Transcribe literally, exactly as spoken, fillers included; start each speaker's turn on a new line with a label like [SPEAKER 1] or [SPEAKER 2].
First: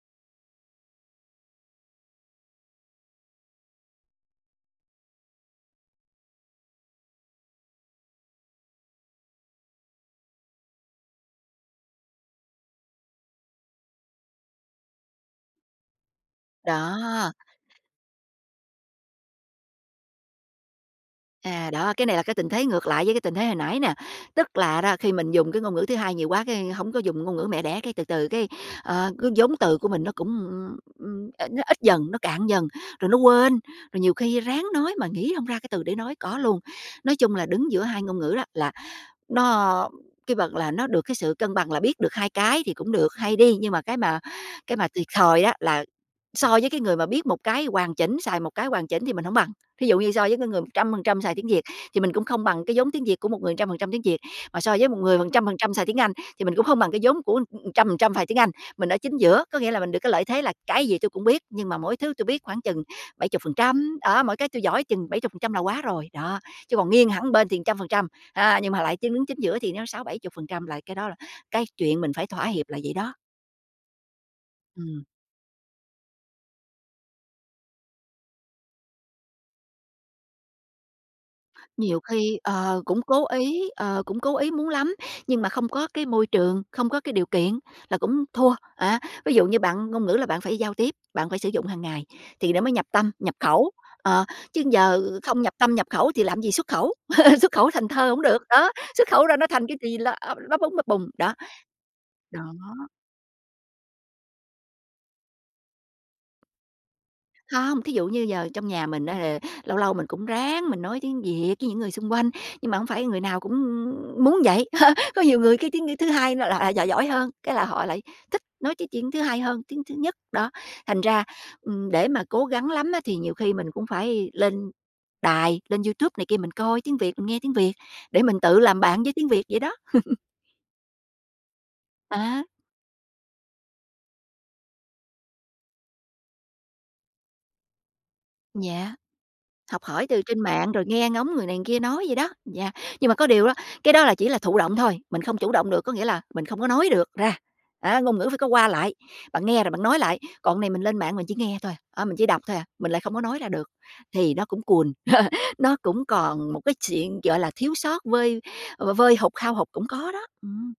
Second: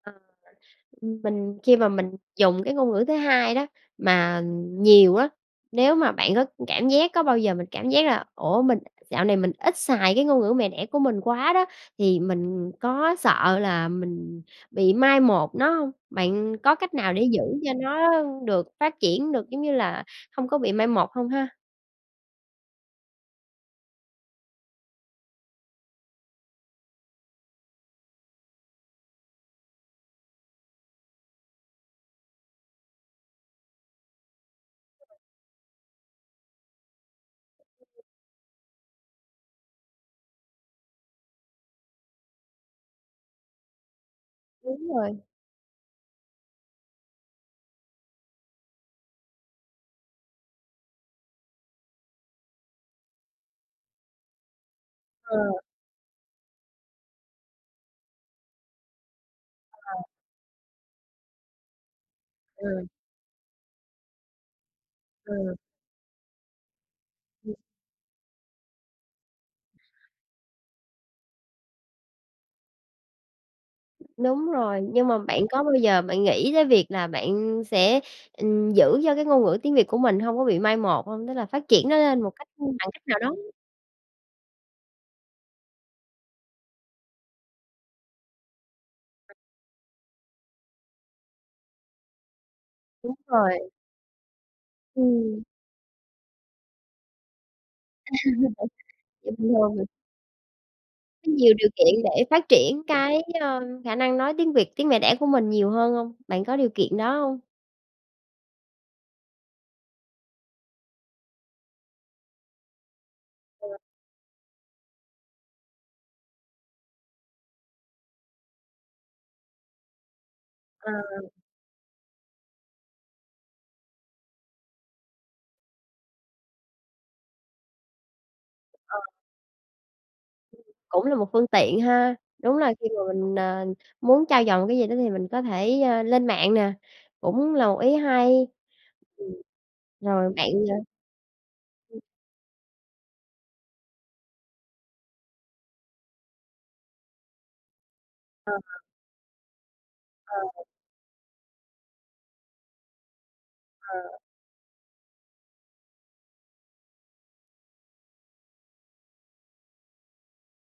[SPEAKER 1] Ờ, ừm, mình khi mà mình dùng cái ngôn ngữ thứ hai đó mà nhiều á, nếu mà bạn có cảm giác có bao giờ mình cảm giác là "Ủa, mình dạo này mình ít xài cái ngôn ngữ mẹ đẻ của mình quá" đó, thì mình có sợ là mình bị mai một nó hông? Bạn có cách nào để
[SPEAKER 2] Đó.
[SPEAKER 1] giữ cho nó được phát triển được, giống như là, hông có bị mai một hông ha?
[SPEAKER 2] À, đó, cái này là cái tình thế ngược lại với cái tình thế hồi nãy nè. Tức là đó, khi mình dùng cái ngôn ngữ thứ hai nhiều quá cái hổng có dùng ngôn ngữ mẹ đẻ, cái từ từ cái, ờ, cái vốn từ của mình nó cũng, ưm, ưm, ít nó ít dần, nó cạn dần, rồi nó quên, rồi nhiều khi ráng nói mà nghĩ hông ra cái từ để nói, có luôn. Nói chung là đứng giữa hai ngôn ngữ đó, là nó cái vật là nó được cái sự cân bằng là biết được hai cái thì cũng được, hay đi. Nhưng mà cái mà cái mà
[SPEAKER 1] Đúng
[SPEAKER 2] thiệt
[SPEAKER 1] rồi.
[SPEAKER 2] thòi á là so với cái người mà biết một cái hoàn chỉnh, xài một cái hoàn chỉnh thì mình hổng bằng. Thí dụ như so với cái người một trăm phần trăm xài tiếng Việt thì mình cũng không bằng cái vốn tiếng Việt của một người trăm phần trăm tiếng Việt, mà so với một người phần
[SPEAKER 1] Ờ.
[SPEAKER 2] trăm phần trăm xài tiếng Anh, thì mình cũng không bằng cái vốn của, ừm, trăm phần trăm xài tiếng Anh. Mình ở chính giữa, có nghĩa là mình
[SPEAKER 1] Ờ.
[SPEAKER 2] được cái lợi thế là cái gì tôi cũng biết nhưng mà mỗi thứ tôi biết khoảng chừng
[SPEAKER 1] Ừ.
[SPEAKER 2] bảy chục phần trăm, đó, mỗi cái tôi giỏi chừng bảy chục phần trăm
[SPEAKER 1] Ừ.
[SPEAKER 2] là quá rồi, đó. Chứ còn nghiêng hẳn bên
[SPEAKER 1] Ừm.
[SPEAKER 2] thì trăm phần trăm, a, nhưng mà lại chứng chính giữa thì nó sáu bảy chục phần trăm là cái đó là cái chuyện mình phải thỏa hiệp là vậy đó.
[SPEAKER 1] Đúng rồi,
[SPEAKER 2] Ừm.
[SPEAKER 1] nhưng mà bạn có bao giờ bạn nghĩ tới việc là bạn sẽ, ừm, giữ cho cái ngôn ngữ tiếng Việt của mình hông có bị mai một hông? Tức là phát triển nó
[SPEAKER 2] Nhiều
[SPEAKER 1] lên một
[SPEAKER 2] khi,
[SPEAKER 1] cách
[SPEAKER 2] ờ,
[SPEAKER 1] bằng
[SPEAKER 2] cũng
[SPEAKER 1] cách nào
[SPEAKER 2] cố
[SPEAKER 1] đó.
[SPEAKER 2] ý, ờ, cũng cố ý muốn lắm, nhưng mà không có cái môi trường, không có cái điều kiện là cũng thua, á. Ví dụ như bạn ngôn ngữ là bạn phải giao tiếp, bạn phải sử dụng hàng ngày thì nó mới nhập tâm,
[SPEAKER 1] Đúng
[SPEAKER 2] nhập
[SPEAKER 1] rồi.
[SPEAKER 2] khẩu. Ờ, chứ giờ không
[SPEAKER 1] Ừm.
[SPEAKER 2] nhập tâm, nhập khẩu thì làm gì xuất khẩu? Xuất khẩu thành thơ cũng được, đó, xuất khẩu ra nó thành cái
[SPEAKER 1] [unintelligible]
[SPEAKER 2] gì là ắp lắp búng bập bùng,
[SPEAKER 1] Có
[SPEAKER 2] đó.
[SPEAKER 1] nhiều điều kiện để
[SPEAKER 2] Đó.
[SPEAKER 1] phát triển cái, ơ, khả năng nói tiếng Việt, tiếng mẹ đẻ của mình nhiều hơn hông? Bạn có điều kiện đó hông?
[SPEAKER 2] Không, thí dụ như giờ trong nhà mình á, ờ, lâu lâu mình cũng ráng mình nói tiếng Việt với những người xung quanh, nhưng mà không phải người nào cũng
[SPEAKER 1] Ờ.
[SPEAKER 2] muốn vậy. Có nhiều người cái tiếng, ư, thứ hai là lại lại giỏi giỏi hơn, cái là họ lại thích nói cái tiếng thứ hai hơn tiếng thứ nhất, đó.
[SPEAKER 1] Ờ.
[SPEAKER 2] Thành ra, ừm, để mà cố gắng lắm á thì nhiều khi mình cũng phải lên đài, lên YouTube này kia mình coi tiếng Việt, mình nghe tiếng Việt để mình tự làm
[SPEAKER 1] Ờ.
[SPEAKER 2] bạn với tiếng Việt vậy đó.
[SPEAKER 1] Cũng là một phương tiện ha,
[SPEAKER 2] À.
[SPEAKER 1] đúng là khi mà mình, ờ, muốn trau dồi một cái gì đó thì mình có thể, ơ, lên mạng nè, cũng là một ý hay.
[SPEAKER 2] Yeah,
[SPEAKER 1] Ừm.
[SPEAKER 2] học hỏi từ
[SPEAKER 1] Rồi
[SPEAKER 2] trên
[SPEAKER 1] bạn,
[SPEAKER 2] mạng
[SPEAKER 1] ờ
[SPEAKER 2] rồi nghe ngóng người này kia
[SPEAKER 1] [unintelligible]
[SPEAKER 2] nói vậy đó, yeah. Nhưng mà có điều đó, cái đó là chỉ là thụ động thôi, mình không chủ động được, có nghĩa là mình không có nói được ra, đó. Ngôn ngữ phải có
[SPEAKER 1] Ờ,
[SPEAKER 2] qua
[SPEAKER 1] ờ.
[SPEAKER 2] lại, bạn nghe rồi bạn nói lại,
[SPEAKER 1] Ờ.
[SPEAKER 2] còn này mình lên mạng mình chỉ nghe thôi à, á, mình chỉ đọc thôi à, mình lại không có nói ra được
[SPEAKER 1] Ờ.
[SPEAKER 2] thì nó cũng cùn, nó cũng còn một cái chuyện, gọi là, thiếu sót, vơi, ờ, v vơi hụt, hao hụt cũng có đó. Ừm.